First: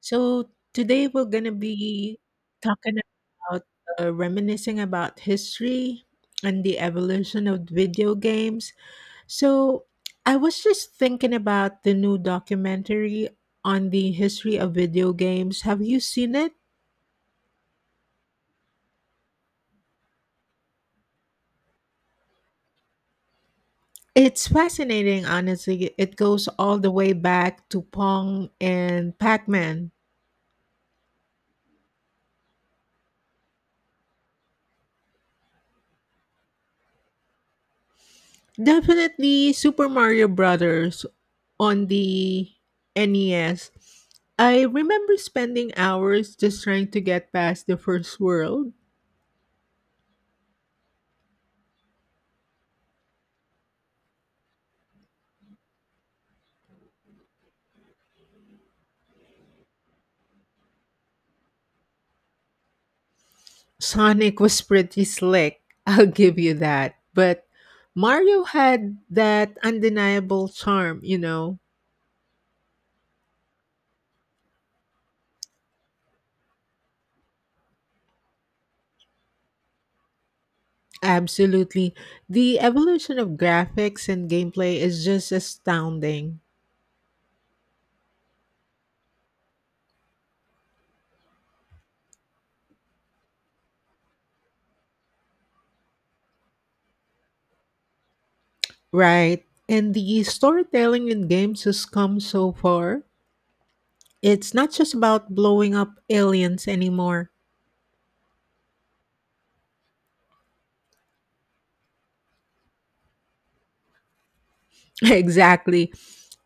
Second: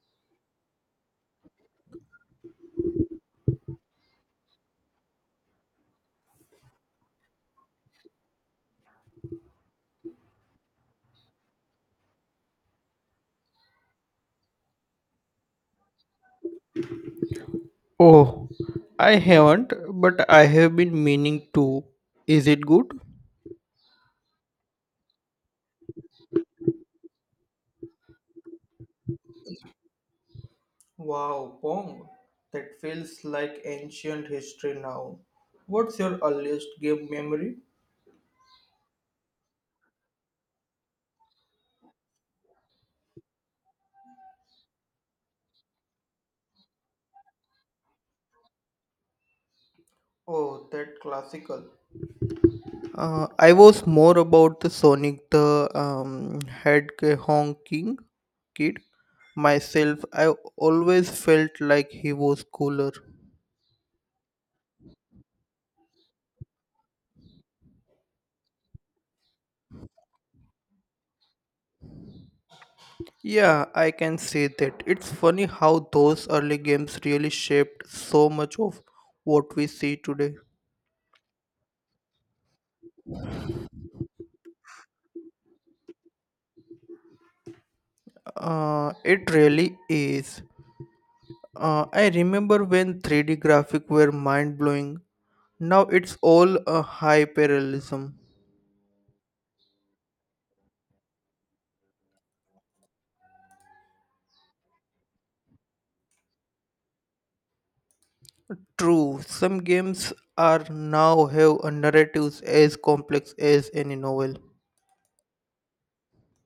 So today we're gonna be talking about reminiscing about history and the evolution of video games. So I was just thinking about the new documentary on the history of video games. Have you seen it? Oh, I haven't, but I have been meaning to. Is it good? It's fascinating, honestly. It goes all the way back to Pong and Pac Man. Wow, Pong, that feels like ancient history now. What's your earliest game memory? Definitely Super Mario Brothers on the NES. I remember spending hours just trying to get past the first world. Oh, that classical. I was more about the Sonic the Hedgehog King kid myself. I always felt like he was cooler. Sonic was pretty slick, I'll give you that. But Mario had that undeniable charm, you know. Yeah, I can say that. It's funny how those early games really shaped so much of what we see today. Absolutely. The evolution of graphics and gameplay is just astounding, It really is. I remember when 3D graphic were mind blowing. Now it's all a high parallelism. right? And the storytelling in games has come so far. It's not just about blowing up aliens anymore. True, some games are now have a narratives as complex as any novel. Exactly.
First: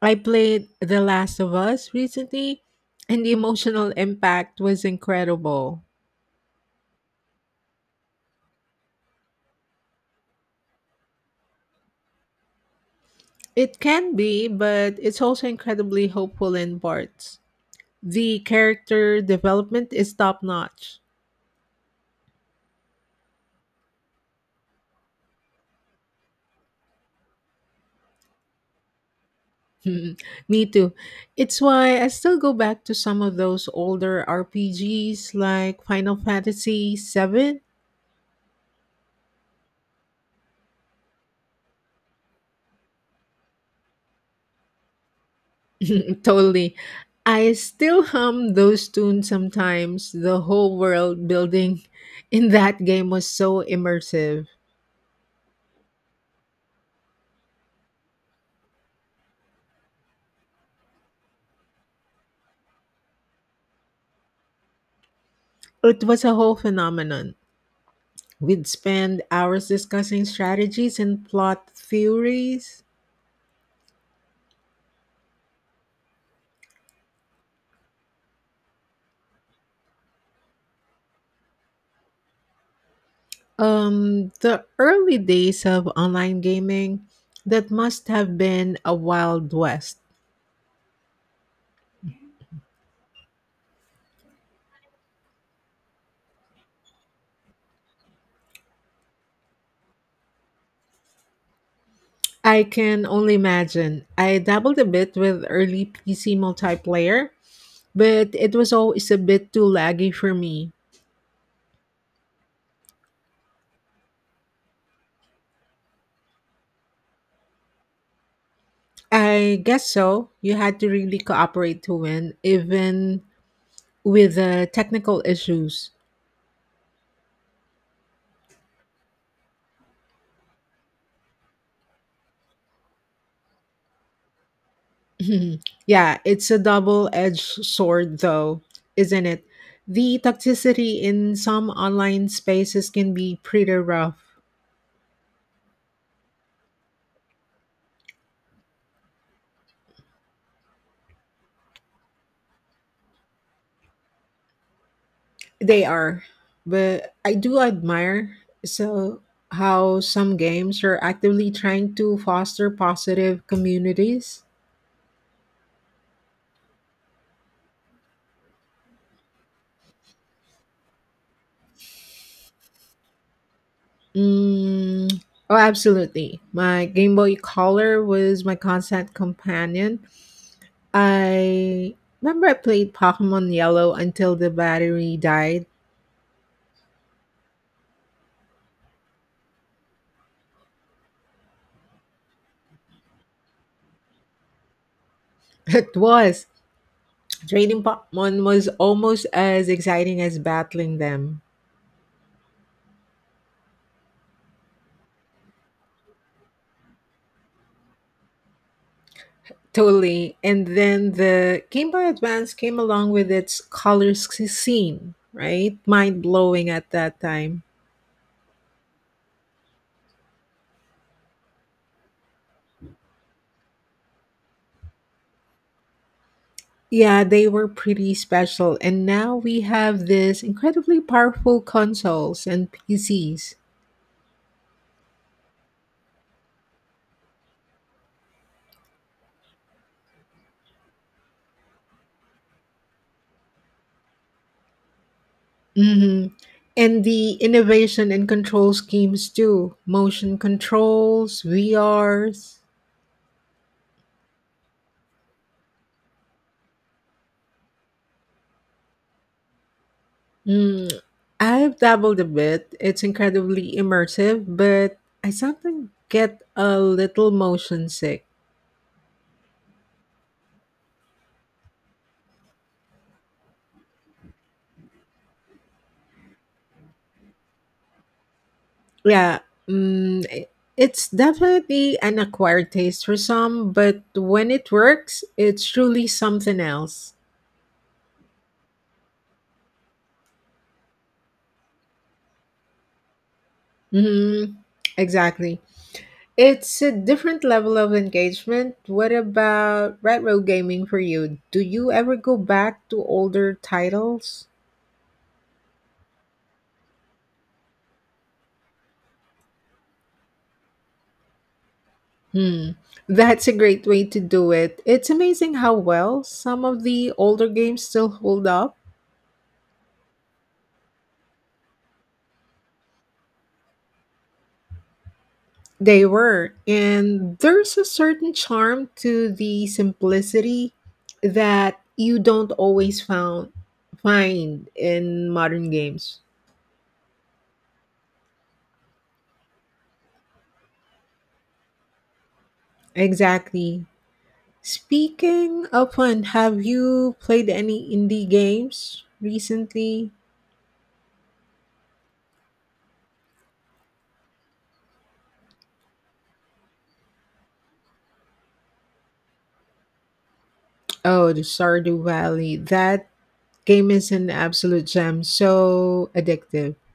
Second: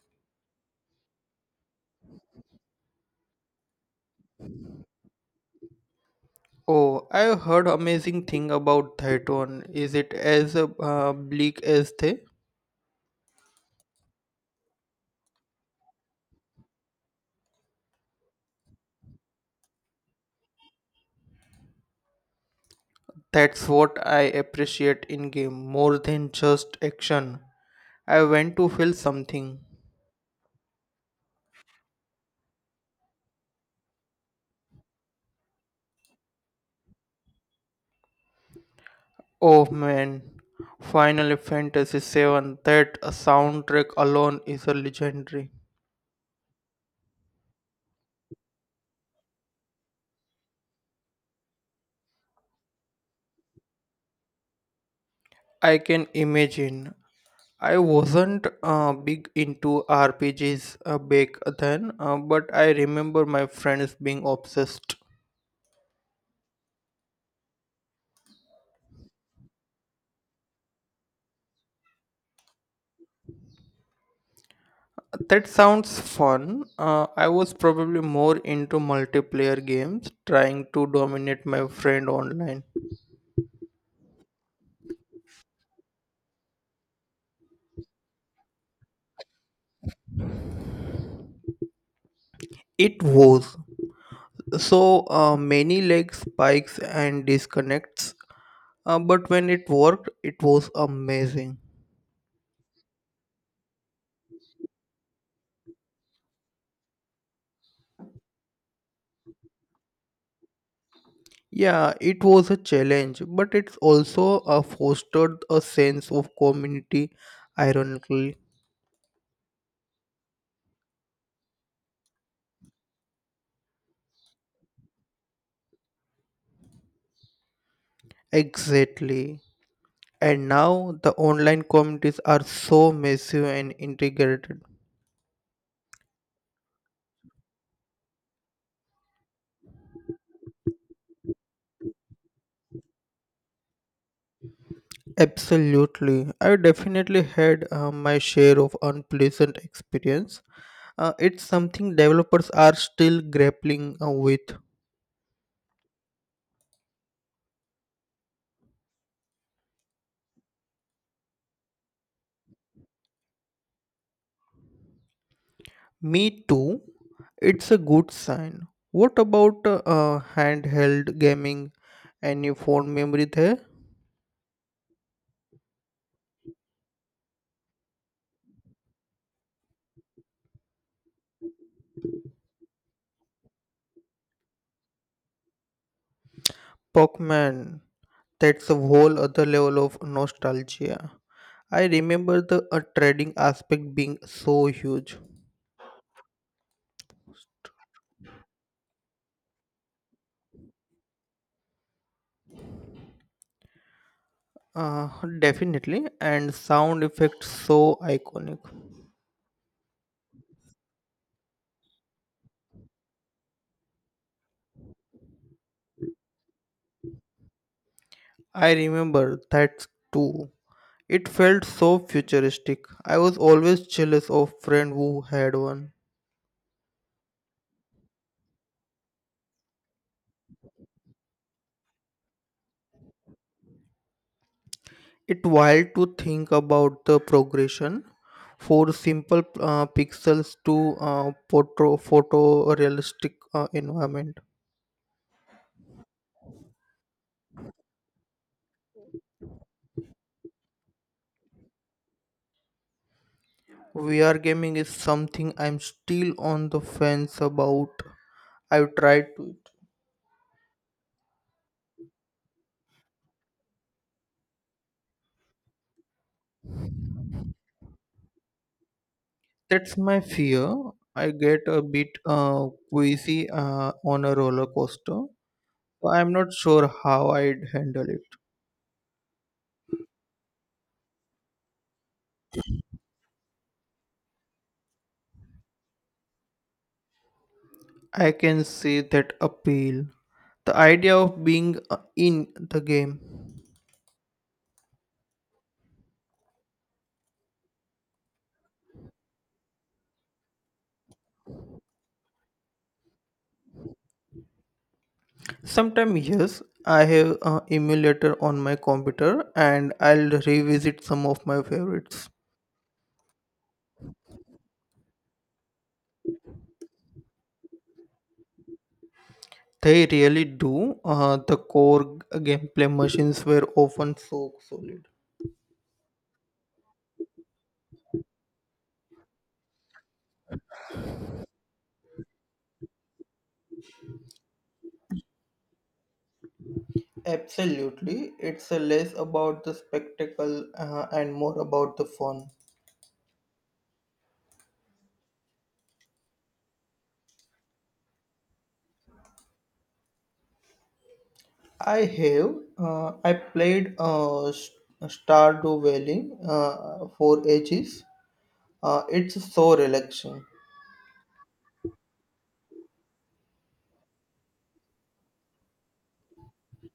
I played The Last of Us recently, and the emotional impact was incredible. Oh, I've heard amazing thing about that one. Is it as bleak as they? It can be, but it's also incredibly hopeful in parts. The character development is top notch. That's what I appreciate in game more than just action. I want to feel something. Me too. It's why I still go back to some of those older RPGs like Final Fantasy VII. Oh man, Final Fantasy Seven. That soundtrack alone is a legendary. Totally. I still hum those tunes sometimes. The whole world building in that game was so immersive. I can imagine. I wasn't big into RPGs back then, but I remember my friends being obsessed. It was a whole phenomenon. We'd spend hours discussing strategies and plot theories. That sounds fun. I was probably more into multiplayer games, trying to dominate my friend online. The early days of online gaming, that must have been a wild west. It was so many leg spikes and disconnects, but when it worked, it was amazing. I can only imagine. I dabbled a bit with early PC multiplayer, but it was always a bit too laggy for me. Yeah, it was a challenge, but it's also fostered a sense of community, ironically. I guess so. You had to really cooperate to win, even with the technical issues. Exactly. And now the online communities are so massive and integrated. Yeah, it's a double edged sword, though, isn't it? The toxicity in some online spaces can be pretty rough. Absolutely. I definitely had my share of unpleasant experience. It's something developers are still grappling with. They are. But I do admire so how some games are actively trying to foster positive communities. Me too. It's a good sign. What about handheld gaming? Any phone memory there? Mm, oh, absolutely. My Game Boy Color was my constant companion. I remember I played Pokemon Yellow until the battery died. Pokemon. That's a whole other level of nostalgia. I remember the trading aspect being so huge. It was. Trading Pokemon was almost as exciting as battling them. Uh, definitely, and sound effects so iconic. Totally. And then the Game Boy Advance came along with its scene, right? Mind blowing at that time. I remember that too. It felt so futuristic. I was always jealous of friends who had one. Yeah, they were pretty special, and now we have this incredibly powerful consoles and PCs. It wild to think about the progression for simple pixels to photo photorealistic environment. Hmm. And the innovation and control schemes too. Motion controls, VRs. VR gaming is something I'm still on the fence about. I've tried to. Mm. I've dabbled a bit. It's incredibly immersive, but I sometimes get a little motion sick. That's my fear. I get a bit queasy on a roller coaster. I'm not sure how I'd handle it. Yeah, mm, i- it's definitely an acquired taste for some, but when it works, it's truly something else. I can see that appeal. The idea of being in the game. Hmm. Exactly. It's a different level of engagement. What about retro gaming for you? Do you ever go back to older titles? Sometimes, yes, I have an emulator on my computer and I'll revisit some of my favorites. Hmm. That's a great way to do it. It's amazing how well some of the older games still hold up. They really do. The core gameplay machines were often so solid. They were, and there's a certain charm to the simplicity that you don't always found, find in modern games. Absolutely. It's less about the spectacle and more about the fun. Exactly. Speaking of fun, have you played any indie games recently? I have. I played Stardew Valley for ages. It's so relaxing. Oh, the Stardew Valley. That game is an absolute gem. So addictive.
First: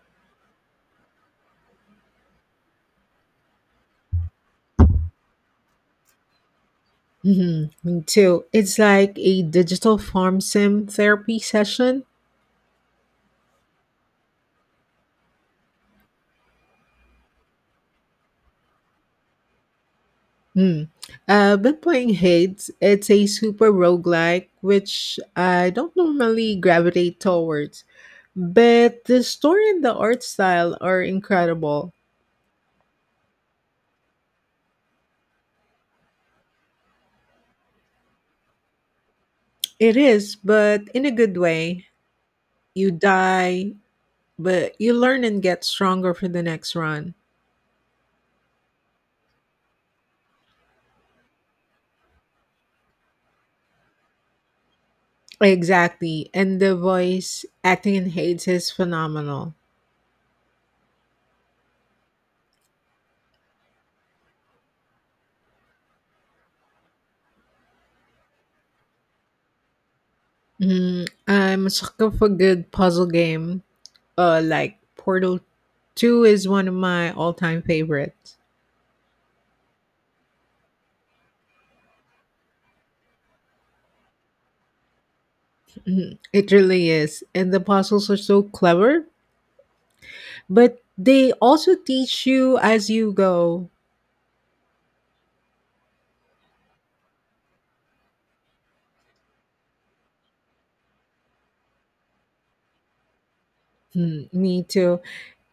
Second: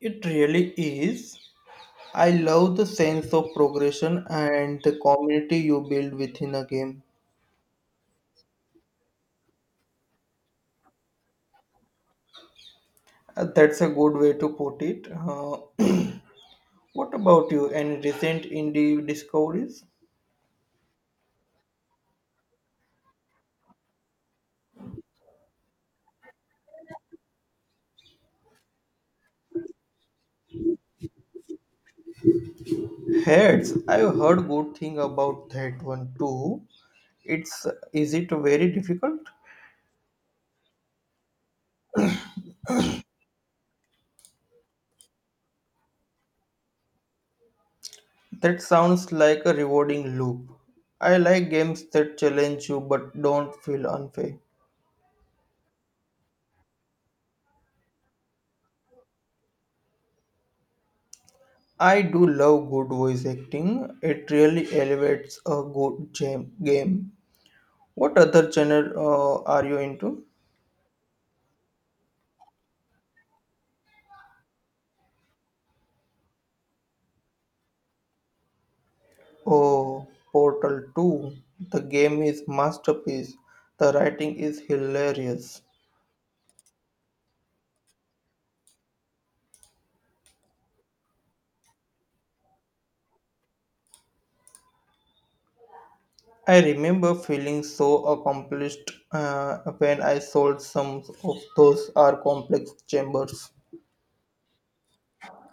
It really is. I love the sense of progression and the community you build within a game. Mm-hmm. Me too. It's like a digital farm sim therapy session. That's a good way to put it. What about you? Any recent indie discoveries? Hmm. I've been playing Hades. It's a super roguelike, which I don't normally gravitate towards, but the story and the art style are incredible. Heads. I've heard good thing about that one too. It's is it very difficult? It is, but in a good way. You die, but you learn and get stronger for the next run. That sounds like a rewarding loop. I like games that challenge you but don't feel unfair. Exactly. And the voice acting in Hades is phenomenal. I do love good voice acting. It really elevates a good game. What other genre are you into? Mhm. I'm a sucker for good puzzle game. Like Portal 2 is one of my all time favorites. Oh, Portal 2. The game is masterpiece. The writing is hilarious. Mhm. It really is. And the puzzles are so clever, but they also teach you as you go. I remember feeling so accomplished when I solved some of those are complex chambers. Mm, me too.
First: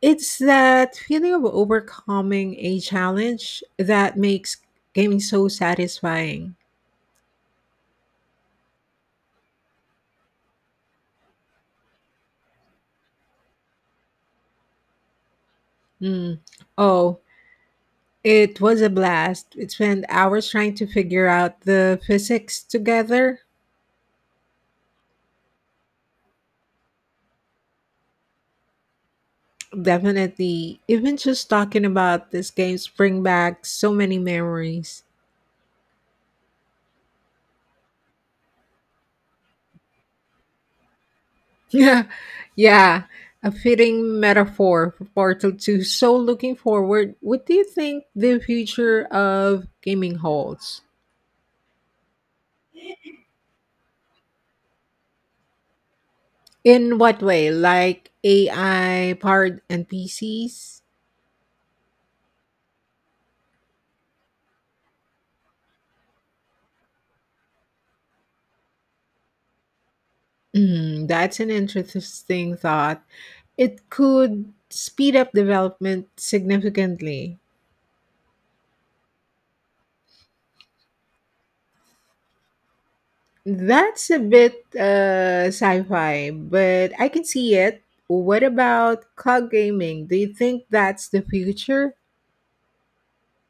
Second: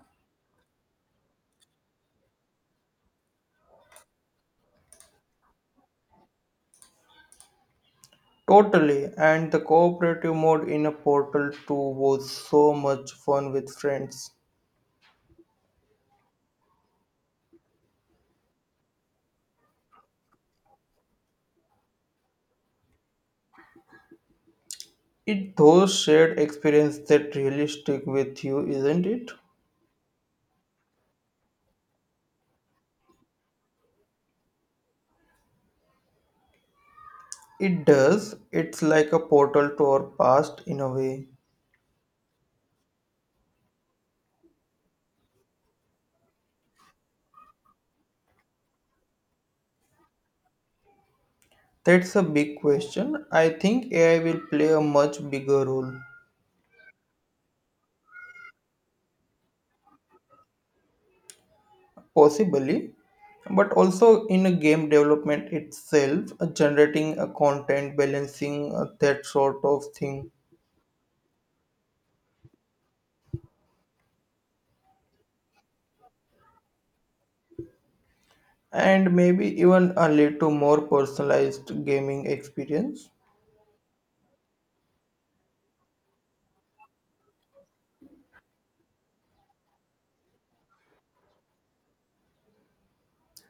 It's that feeling of overcoming a challenge that makes gaming so satisfying. Totally, and the cooperative mode in a Portal 2 was so much fun with friends. Mm. Oh, it was a blast. We spent hours trying to figure out the physics together. It those shared experience that really stick with you, isn't it? Definitely. Even just talking about this game bring back so many memories. It does. It's like a portal to our past in a way. Yeah, yeah. A fitting metaphor for Portal 2. So looking forward, what do you think the future of gaming holds? That's a big question. I think AI will play a much bigger role, In what way? Like AI powered NPCs? possibly, but also in a game development itself, generating a content, balancing that sort of thing, Mm, that's an interesting thought. It could speed up development significantly. and maybe even a little more personalized gaming experience. That's a bit sci fi, but I can see it. What about cloud gaming? Do you think that's the future?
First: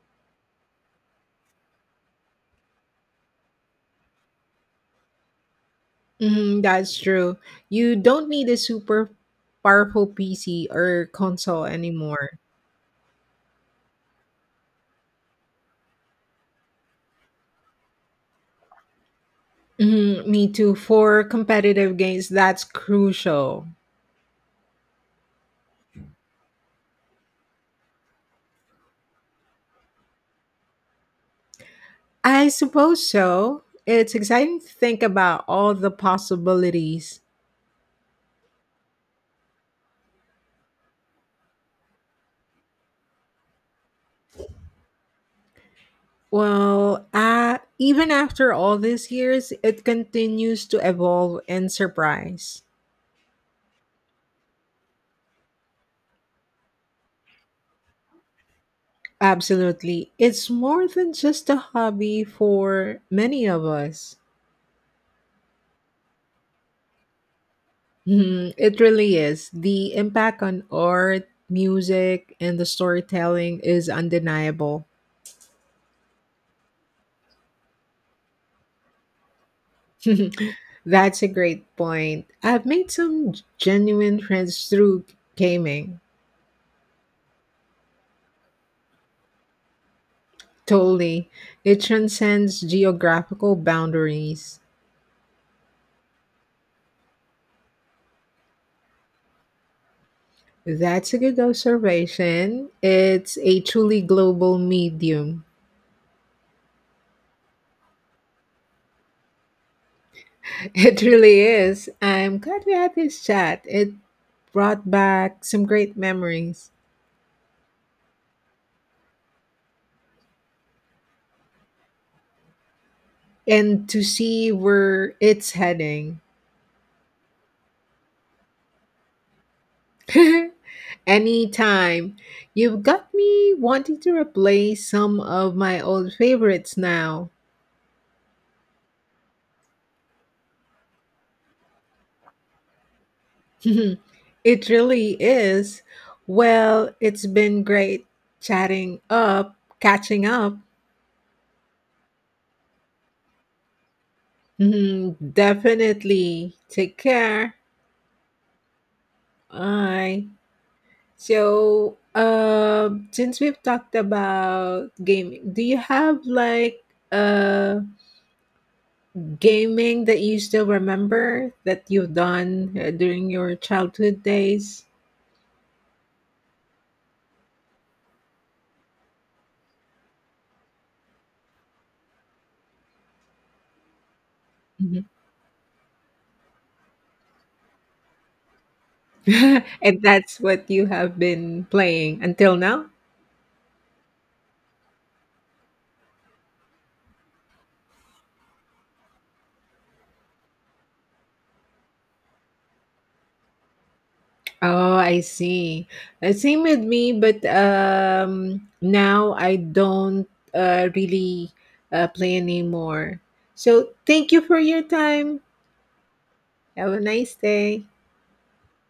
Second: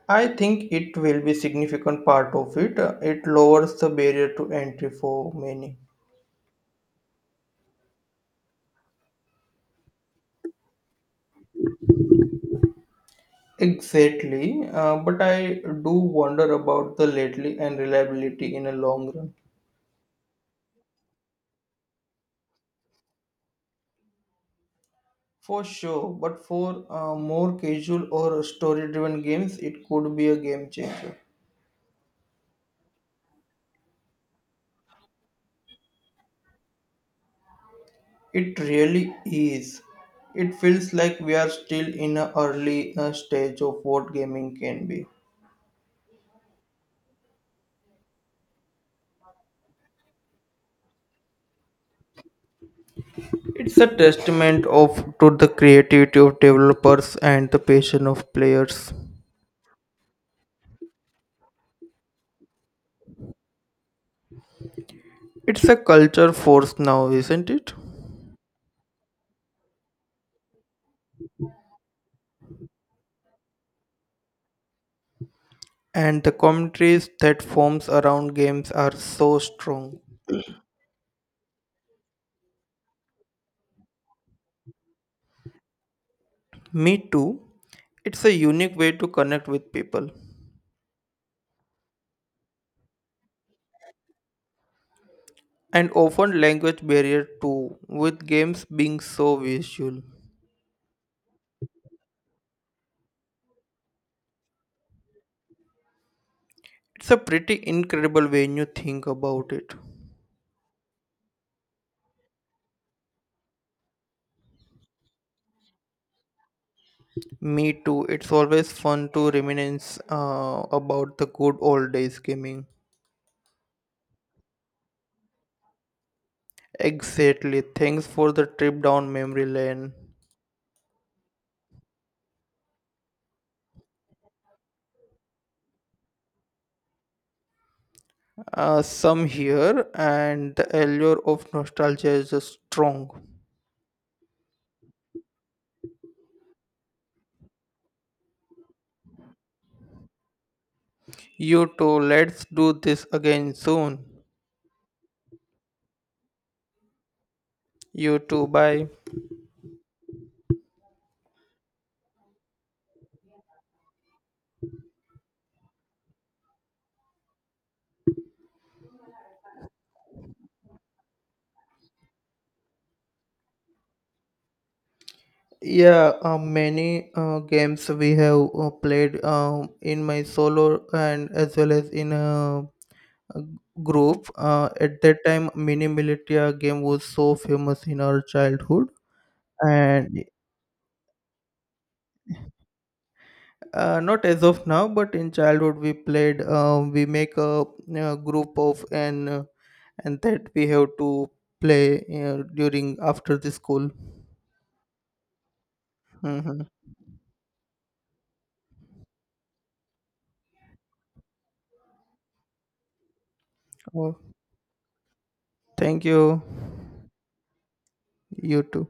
I think it will be significant part of it. It lowers the barrier to entry for many. Mm, that's true. You don't need a super powerful PC or console anymore. Exactly, but I do wonder about the lately and reliability in a long run. Mhm, me too. For competitive games, that's crucial. For sure, but for more casual or story-driven games, it could be a game changer. I suppose so. It's exciting to think about all the possibilities. It really is. It feels like we are still in an early stage of what gaming can be. Well, even after all these years, it continues to evolve and surprise. It's a testament of to the creativity of developers and the passion of players. Absolutely. It's more than just a hobby for many of us. It's a culture force now, isn't it? Mhm, it really is. The impact on art, music, and the storytelling is undeniable. And the commentaries that forms around games are so strong. That's a great point. I've made some genuine friends through gaming. Me too. It's a unique way to connect with people, Totally. It transcends geographical boundaries. and often language barrier too with games being so visual. That's a good observation. It's a truly global medium. It's a pretty incredible when you think about it. It really is. I'm glad we had this chat. It brought back some great memories Me too. It's always fun to reminisce about the good old days gaming. and to see where it's heading. Exactly. Thanks for the trip down memory lane. Anytime. You've got me wanting to replace some of my old favorites now. Some here, and the allure of nostalgia is just strong. It really is. Well, it's been great chatting up, catching up. You too. Let's do this again soon. Mhm, definitely. Take care. You too. Bye. Bye. So, since we've talked about gaming, do you have like uh gaming that you still remember that you've done during your childhood days? Yeah, many games we have played in my solo and as well as in uh, group. At Mhm. that time, Mini Militia game was so famous in our childhood, And and that's what you have been playing until now? Not as of now, but in childhood we played. We make a, group of and that we have to play during after the school. Oh, I see. Hmm. Same with me, but now I don't really play anymore. So Oh, thank you for your time. thank you. Have a nice day. You too.